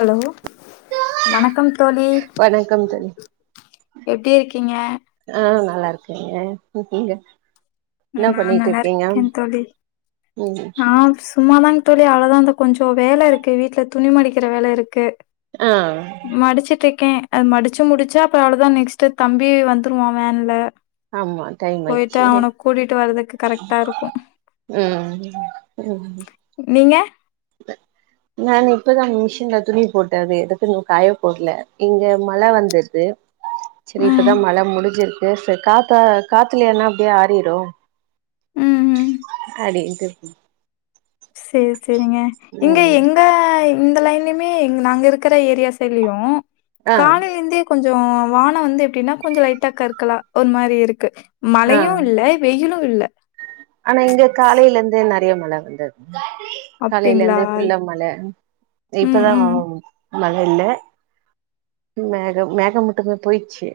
hello வணக்கம் தோழி வணக்கம் தோழி எப்டி இருக்கீங்க ஆ நல்லா இருக்கேங்க நீங்க என்ன நா பண்ணிட்டு நல்லா இருக்கீங்க இருக்கே தோழி ம் நா சும்மாதா தோழி அந்த கொஞ்ச வேல இருக்கு வீட்ல துணி மடிக்கிற வேல இருக்கு ஆ மடிச்சுட்டு ஓகே அது மடிச்சு முடிச்சு அப்புற அவ்ளோதா நெக்ஸ்ட் தம்பி வந்துருவா வேன்ல ஆமா டைம் போயிட்டு ஆய்ச்சு அவன கூட்டிட்டு வர்துக்கு கரெக்டா இருக்கு ம் நீங்க நானு இப்பதா மிஷின்ல துணி போட்ட அத எடுத்துன்ன காய போடல இங்க மழ வந்துடுது செரி இப்பதா ம் மழ முடிஞ்சது ச காத்தா காத்துல என்ன அப்டியே ஆறிரும் ம் ம் அப்டின்டு சேரி சேரிங்க இங்க ம் எங்க இந்த லைன்லயுமே நாங்க இருக்கிற ஏரியா செடுலயு ஆ காலில இருந்தே கொஞ்ச வானம் வந்து எப்டின்னா கொஞ்ச லைட்டா கருக்கலா ஒரு மாரி இருக்கு ஆ மழையு இல்ல வெயிலு இல்ல ஆனா இங்க காலையில இருந்து மழ வந்தது காலையில அப்டிங்களா இருந்தே புல்ல மழ ம் இப்பதா ம் [unintelligible] மழில மேக மேகம் மட்டுமே போயிடுச்சு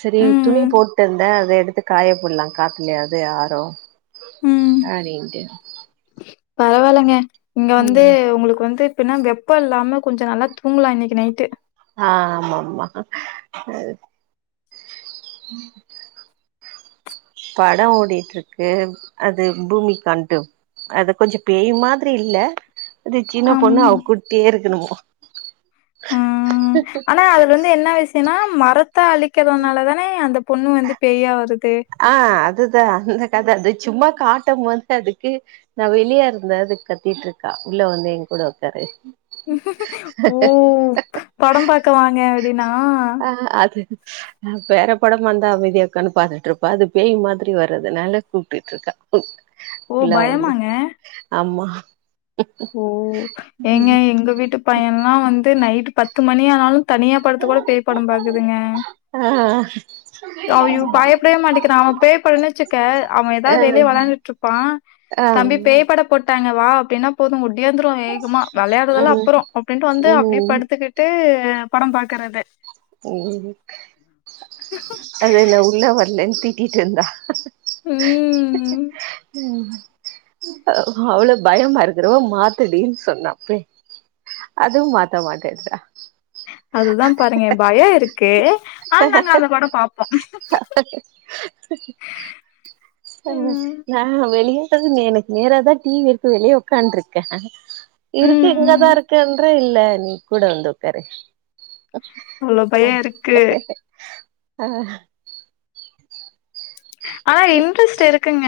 செரி துணி ம் போட்டு இருந்தே அத எடுத்து காய போடலா காத்துலயாவது ஆஹ அஹ நீட்டு பரவாயிலங்க இங்க வந்து உங்களுக்கு வந்து ப்பின்னா வெப்பம் இல்லாம கொஞ்ச நல்லா தூங்கலா இன்னிக்கு நைட்டு ஆஹ் ஆமாமா படம் ஓடிட்டு இருக்கு அது பூமி கண்டு அது கொஞ்ச பேயி மாதிரி இல்ல அது சின்ன அம் பொண்ணு அவ கூட்டியே இருக் என்னமோ ம் ஆனா அதுல வந்து என்ன விச ன்னா மரத் த்த அழிக்றதுனால தானே அந்த பொண்ணு வந்து பெயா வருது ஆஹ் அதுதான் அந்தக்கத அது சும்மா காட்டம் போது அதுக்கு நான் வெளியா இருந்த அது கத்திட்டு இருக்க உள்ள வந்து என் கூட உக்காரு ஓ படம் பார்க்க வாங்க அப்டின்னா நா பேற படம் வந்த அமைதியாக்கனு பாத்துட்டு இருப்பே அது பேய் மாதிரி வர்றதுனால கூப்ட்டு இருக்கா ஓ பயமாங்க [inaudible] ஓ எங்க எங்க வீட்டு பையன்ல்லா வந்து நைட் பத்து மணி ஆனாலு தனியா படத்து கூட பேய் படம் பாக்குதுங்க ஆ அவ பயப்படவே மாட்டேிக்கிறான் அவன் பேய்ப்பட வச்சுக்க அவன் ஆ ஏதாவது வெளியே விளையாந்துட்டு இருப்பான் ஆ தம்பி ம் பேய்ப்பட போட்டாங்க வா அப்டினா போதும் இயந்திருவ வேகமா விளையாடுறதல்ல ம் அப்பறோ அப்டின்ட்டு வந்து அப்டியே ம் படுத்துக்கிட்டு படம் பாக்குறது ம் அது என்ன உள்ள வரலன்னு தீட்டிட்டு இருந்தா ம் உம் அவ்ளவு பயமா இருக்கிறவோ மாத்துடி சொன்னப் அதுவு மாத்த மாட்டேடுறா அதுதான் பாருங்க பய இருக் கே ஆ நாங்க அந்த படோ பாப்போ ம் ஆ நா வெளிய எனக்கு நேரா தா டிவி இருக்கு வெளிய உக்காண்டருக்கே இருக்கு ம் ம் இங்கதா இருக்கேன்றே இல்ல நீ கூட வந்து உக்காரு அவ்ளோ அ பயோ இருக்கு ஆஹ் ஆ இன்ட்ரெஸ்ட் இருக்குங்க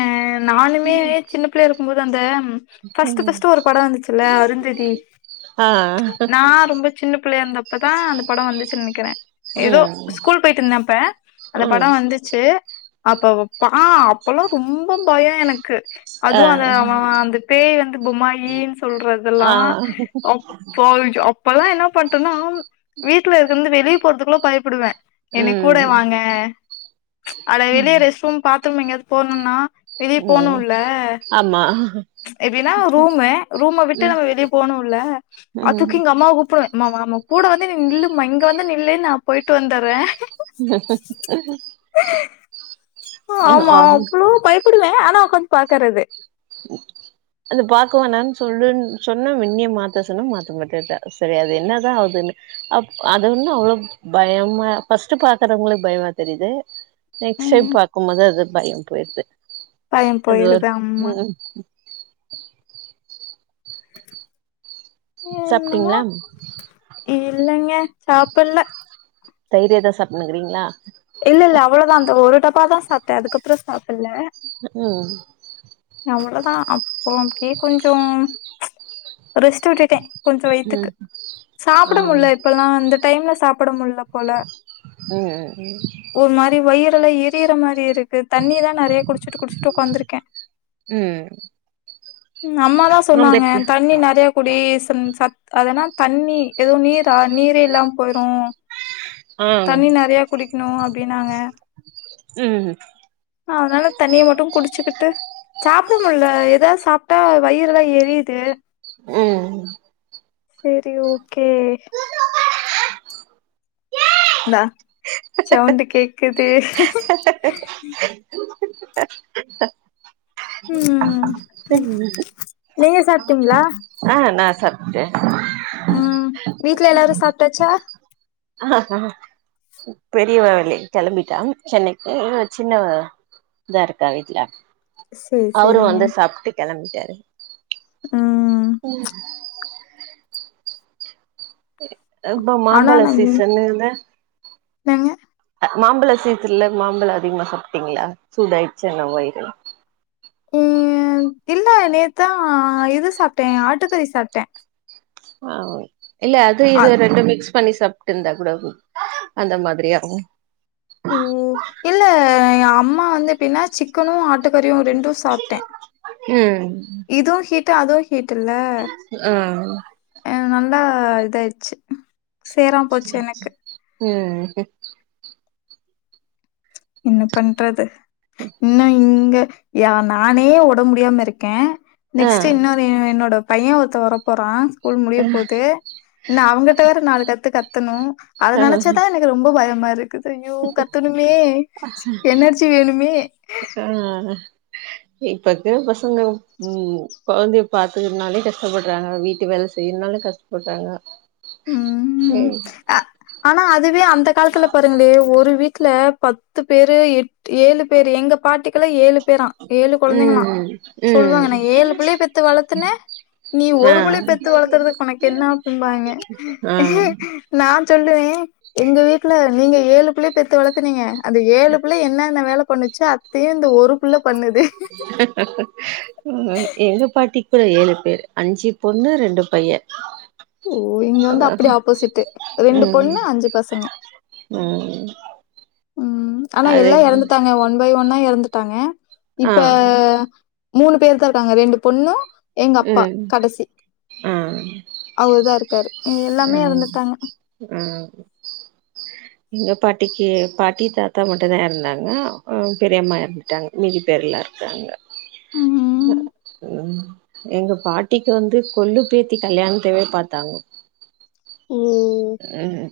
நானுமே சின்ன பிள்ளையா இருக் உங்ளுது அந்த ஃபஸ்ட்டு ம் ஃபஸ்ட்டு ஒரு பட வந்துச்சுல்ல அருந்ததி ஆ நா ரொம்ப சின்ன பிள்ளையா இருந்தப்பதா அந்த பட வந்துச்சு நெனைக்கிற ஏதோ ம் ஸ்கூல் போயிட்டு இருந்த அப்ப அந்த பட ம் வந்துச்சு அப்ப வெப்பா ஆ அப்பலா ரொம்ப பய எனக்கு ஆ அதுவு அந்த அவ அந்த பேய் வந்து பொம்மாயின் சொல்றதெல்லா ஆ அப்போ ஜ அப்பல்லா என்ன பண்ட்டனா வீட்ல இருந்து வெளிய போறதுக்குள பயப்படுவே என்னக் கூட ம் வாங்க அட வெளிய பாத்தூம் எங்கயாது போனுன்னா வெளியே ம் போனுல்ல ஆமா எப்டின்னா ரூமு ரூம விட்டு ம் நம்ம வெளிய போனுல்ல ம் அதுக்கு எங்க அம்மாவ கூப்பிடுவே அம்மா வாமா கூட வந்து நீ நில்லுமா இங்க வந்து நில்லு நா போயிட்டு வந்தர்றே ஆமா அவ்ளோ பயப்படுவே ஆனா உக்காந் பாக்கறது அது பாக்கவேனான்னு சொல்லுன் சொன்னா மின்னிய மாத்த சொன்னா மாத்த மாட்டேட்டா சரி அது என்னதா ஆவுதுன்னு அ அது ஒன்னு அவ்வளவு பயமா ஃபஸ்ட்டு பாக்குறவங்களுக் பயமா தெரியுது நெக்ஸ்ட் டைம் ம் பாக்கும்போது அது பயம் போயிருது பயம் அது ஒரு போயிருது ஆ ம் என்னமோ சாப்ட்டீங்களா இல்லைங்க சாப்பல்ல தயிறேதா சாப்பினுங்றிங்ளா உப்மா தா சாப்ட்டே அதுக்கப்பறோ சாப்பில்ல ம் அவ்வளதா அப்போ அப்டியே கொஞ்சோ ரெஸ்ட் விட்டுட்டே கொஞ்ச வயித்துக்கு ம் ஆ சாப்பட முடில இப்பல்லா வந்து டைம்ல சாப்பட முடில போல ம் ம் ஒரு மாரி வயிறு ல்லா எரியிற மாரி இருக் கு தண்ணிதா நெறையா குடிச்சுட்டு குடிச்சுட்டு உக்காந்துருக்கே ம் ம் அம்மாதா சொன்னாங்க தண்ணி நெறைய குடி சத் அதன தண்ணி ஏதோ நீரா நீரே இல்லாம போய்ரு ஆ தண்ணி நறைய குடிக்கணு அப்டின்னாங்க ம் அதனால தண்ணிய மட்டு குடிச்சுக்கிட்டு தா சாப்ட்டா வயிறுல்லா எரியுது ம் சேரி ஓகே ந சவுண்டு கேக் கெது [unintelligible] [unintelligible] ம் [unintelligible] நீங்க சாப்ட்டீங்களா ஆஹ் நா சாப் அ ம் வீட்ல எல்லாரு சாப்ட்டாச்சா அ அ பெரியவ வெளிய கெளம்பிட்டா சென்னைக்கு சின்னவ இங்தாருக்கா வீட்ல சேரி அவுரு சேரிங்க வந்து சாப்ட்டு கெலம்பிட்டாரு ம் ம் அ இப்பௌ ஆனா மாம்பழ நா மீன் சீசனுன்னு என்னங்க மாம்பழோ சீசன்ல மாம்பழம் அதிகமா சாப்ட்டீங்களா சூடாயிடுச்சா என்னவோ வய்ரு ம் இல்ல நேத்தா இது சாப்ட்டே ஆட்டுக்கறி சாப்ட்டே ஆ இல்ல அது இது ரெண்டு மிக்ஸ் பண்ணி சாப்ட்ருந்தா கூட அந்த மாதிரியாகு ஓ இல்ல ஏ அம்மா வந்து எப்டின்னா சிக்கனு ம ட்டு கறியு ரெண்டு சாப்ட்டே ம் இதுவு ஹுட் ட்டு அதுவு கிட்டுல்ல ஆ எ அதனால்லா நல்லா இதாயடுச்சு சேராம் போச்சு எனக்கு உஹம் என்ன பண்றது இன்னு இங்க யா நானே உடம்பு முடியாம இருக்கே நெக்ஸ்ட் ஆ இன்னொரு என்னோட பைய ஒருத்த வர போறா ஸ்கூல் முடிய போகது நா அவங்கிட்ட வேற நாலு கத்து கத்தணு அத ஆ நனச்சா தா எனக்கு ரொம்ப பயம் மரு க்குது யூ கத்தனுமே ஆஹ் இப்பக்குற பசங்க உம் கொழந்தைய பாத்துக்கறனாலே கஷ்டப்படுறாங்க வீட்டு வேல செய்யுனுனாலே கஷ்டப்படுறாங்க ம் உம் அ ஆனா அதுவே அந்த காலத்துல பாருங்களே ஒரு வீட்டுல பத்து பேரு எட் ஏழு பேரு எங்க பாட்டிக்குள்ள ஏழு பேரா ஏழு கொழந்தைங்களா ம் ம் சொல்லுவாங்க நா ஏழு பிள்ளைய பெத்து வளத்துனே நீ ஆ ஒரு பிள்ள பெத்து வளத்துறதுக்கு உனக்கு என்ன பின்பாங்க ஆ நா சொல்லுவே எங்க வீட்டுல நீங்க ஏழு பிள்ளைய பெத்து வளத்துனீங்க அந்த ஏழு பிள்ள என்னன்ன வேல பண்ணுச்சு அ அ ஏங்க பாட்டிக் கு ஏழு பேர் அஞ்சு பொண்ணு ரெண்டு பைய ஓ இங்க வந்து அப்டியே ஆப்போசிட்டு ரெண்டு ம் பொண்ணு அஞ்சு பசங்க ம் உம் ஆனா அது எல்லா எறந்துட்டாங்க ஒன் பை ஒன்ன எறந்துட்டாங்க ஆ இப்ப மூணு பேர்தா இருக்காங்க ரெண்டு பொண்ணு எங்க அப்பா ம் கடைசி ஆ அவரு தா இருக்காரு ஆ எல்லாமே எறந்துட்டாங்க ஆ எங்க பாட்டிக்கு பாட்டி தாத்தா மட்டுதா எறந்தாங்க உம் பெரியம்மா எறந்துட்டாங்க மிதி பேருலா இருக்காங்க ம் உஹ் உம் எங்க பாட்டிக்கு வந்து கொல்லு பேத்தி கல்யாணத்தேவே பாத்தாங்க ம் உஹ்ம்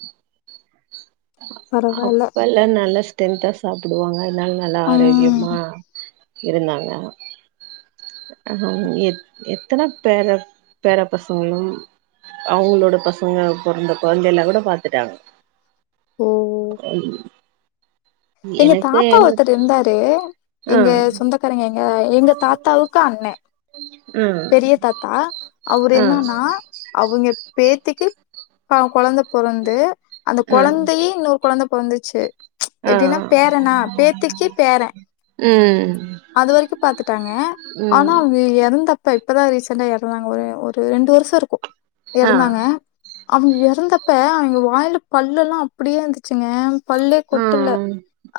அ பரவால்ல அப்ப எல்லா நல்லச் டென்தா சாப்பிடுவாங்க அனால நல்லா ம் ஆரோக்கியமா இருந்தாங்க அ எத் எத்தன பேர பேர பசங்களும் அவங்களோட பசங்க பொறந்த கொழந்த எல்லா கூட பாத்துட்டாங்க உஹ்ம் எங்க தாத்தா ஒருத்தர் இந்தாரு ஆ இங்க சொந்தக்காரங்கே அ எங்க தாத்தாவுக்கு அண்ணே ஆ பெரிய தாத்தா அவுரு ஆ என்னன்னா அவுங்க பேத்திக்கு அ கொழந்த பொறந்து அந்த ஆ கொழந்தையே இன்னொரு கொழந்த வந்துச்சு ஆ எப்டீனா பேரனா பேத்துக்கி பேரே ம் அது வரிக்கு பாத்துட்டாங்க ஆனா ம் அவு எறந்தப் ம் இப்ப இப்பதா ரீசெண்டா எறந்தாங்க ஒரு ஒரு ரெண்டு வருஷோ இருக்கு ஆ இருந்தாங்க அவுங் எறந்தப்ப அவுங்க வாயில பல்லு எல்லா அப்படியே இருந்துச்சுங்க பல்லே ஆ கொட்டல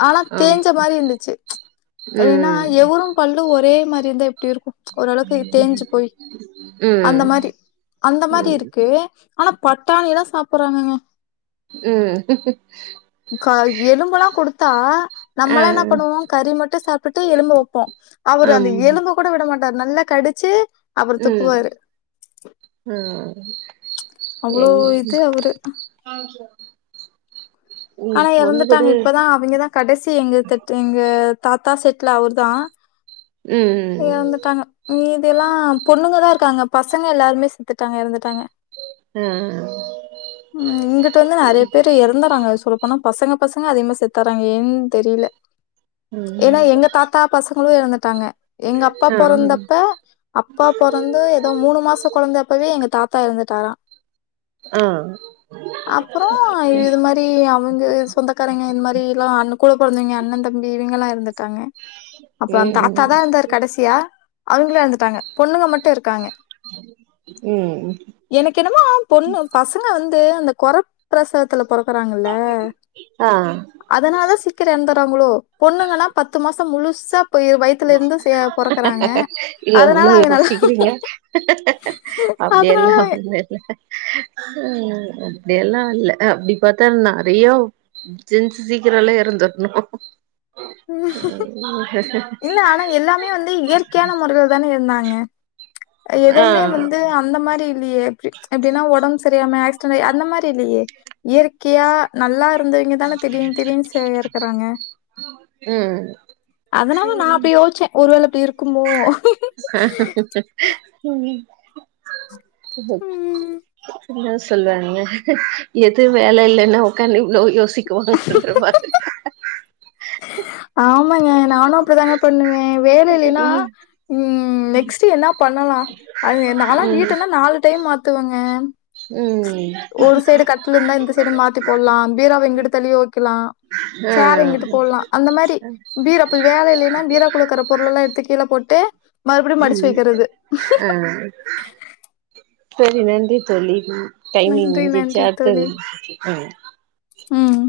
ஆனா ஆம் தேஞ்ச மாரி இந்துச்சு ச்ச் [unintelligible] னா ம் இவுரு பல்லு ஒரே மாரி இந்தா எப்டி இருக்கு ச்ச் ஓரளவுக்கு தேஞ்சு போய் அந்த ம் மாரி அந்த மாரி ம் இருக்கு ஆனா பட்டாணி ல்லா சாப் போறாங்கங்க உம் க எலும்பெல்லா குடுத்தா நம்மலா என்ன பண்ணுவோ கறி மட்டு சாப்பிட்டு எலும்பு வொப்போ அவுரு அந்த ஆம் எலும்பு கூட விட மாட் நல்லா கடிச்சு அவரு துப்புவாரு ம் ம் அவ்வுளோ இது அவுரு [inaudible] ம் ஆனா பொண்ணு கூட எறந்துட்டாங்க இப்பதா அவங்க தா கடைசி எங்க தட்டு எங்க தாத்தா செட்லா அவுர் தா ம் எறந்துட்டாங்க மீதிலா பொண்ணுங்கதா இருக் காங்க பசங்க எல்லாருமே செத்துட்டாங்க எறந்துட்டாங்க ஆ உம் இங்கிட்டு வந்து நெறைய பேரு எறந்துறாங்க சொல்ல போனா பசங்க பசங்க அதிகமா செத்துறாங்க ஏன்னு தெரில ஏன்னா ம் எங்க தாத்தா பசங்களு எறந்தட் தாங்க எங்க அப்பா ஆ பெறந்தப்ப அப்பா பெறந்து ஏதோ மூணு மாச கெழந்தப்பவே எங்க தாத்தா த்தா எரந்துட்டாரா ஆ அப்புறம் இது மாரி அவங்க சொந்தக்காரங்க இது மாரில்லா அண்ணன் கூட பெறந்தவங்க அண்ணன் தம்பி இவங்கல்லா இருந்த அப்புறம் தாத்தா ம் தா இருந்தாரு கடைசியா அவங்கள எரந்துட்டாங்க பொண்ணுங்க மட்டு இருக்காங்க ம் எனக்கு என்னமோ பொண்ணு பசங்க வந்து அந்த குர பிரசவத்துல பெற போறாங்க ஆ அதனால தா சீக்கிரம் எந்த ங்களோ பொண்ணுங்கன்னா பத்து மாசம் முழுசா போய் வயித்துல இருந்து சே பொறக்குறாங்க நீ அதனால எவ்ளோ அவங்க நல்லா யோசிக்கிறீங்க அப்டியெல்லா அதனால ஒன்னு இல்ல அப்படியெல்லா இல்ல அப்பிடி பாத்தா நெறைய ஜென்சு சீக்கிரோல்லா எரந்திறணு உம் இல்ல ஆனா எல்லாமே வந்து இயற்கையான முறையில தானே இருந்தாங்க ஆ எதுவுமே வந்து அந்த மாரி ல்லியே எப்டின்னா ஒடம்பு செரியில்லாம ஆக்சி அந்த மாரி இல்லியே இயற்கையா நல்லா இருந்தவங்க தான திடீர் திடீர்னு செய் எறக்குறாங்க அதனால நா அப்டி யோசிச்ச ஒருவேள அப்டி இருக்குமோ உம் ஹ ம் என்ன சொல்லுவாங்க எது வேல இல்லன்னா உட்காந்து எவ்ளோ யோசிக்குவாங்கன்ற மாதிரி ங்க நானு அப்டிதாங்க பண்ணுவே வேல இல்லின்னா நெக்ஸ்ட் என்ன பண்ண அது நாலா ம் வீட்டல்லா நாலு டைம் மா த்துவங்க ம் ஒரு சைடு கட்டில இருந்தா இந்த சைடு மாத்தி போடலா பீரோவ எங்கட்டு தள்ளிய வைக்கலா ம் ஆ சேர எங்கிட்டு போடலா அந்த மாரி பீராப்பு வேல இல்லின்னா பீரோ குள்ளலயிருக்குற பொருளல்லா எடுத்து கீழ போட்டு மறுபடியும் மடிச்சு ம் வைக்கிறது ஆ சரி நன்றி சொல்லி டைமிங் நன்றி முடிஞ்சிச்சா நன்றி அடுத்தது தோழி ம்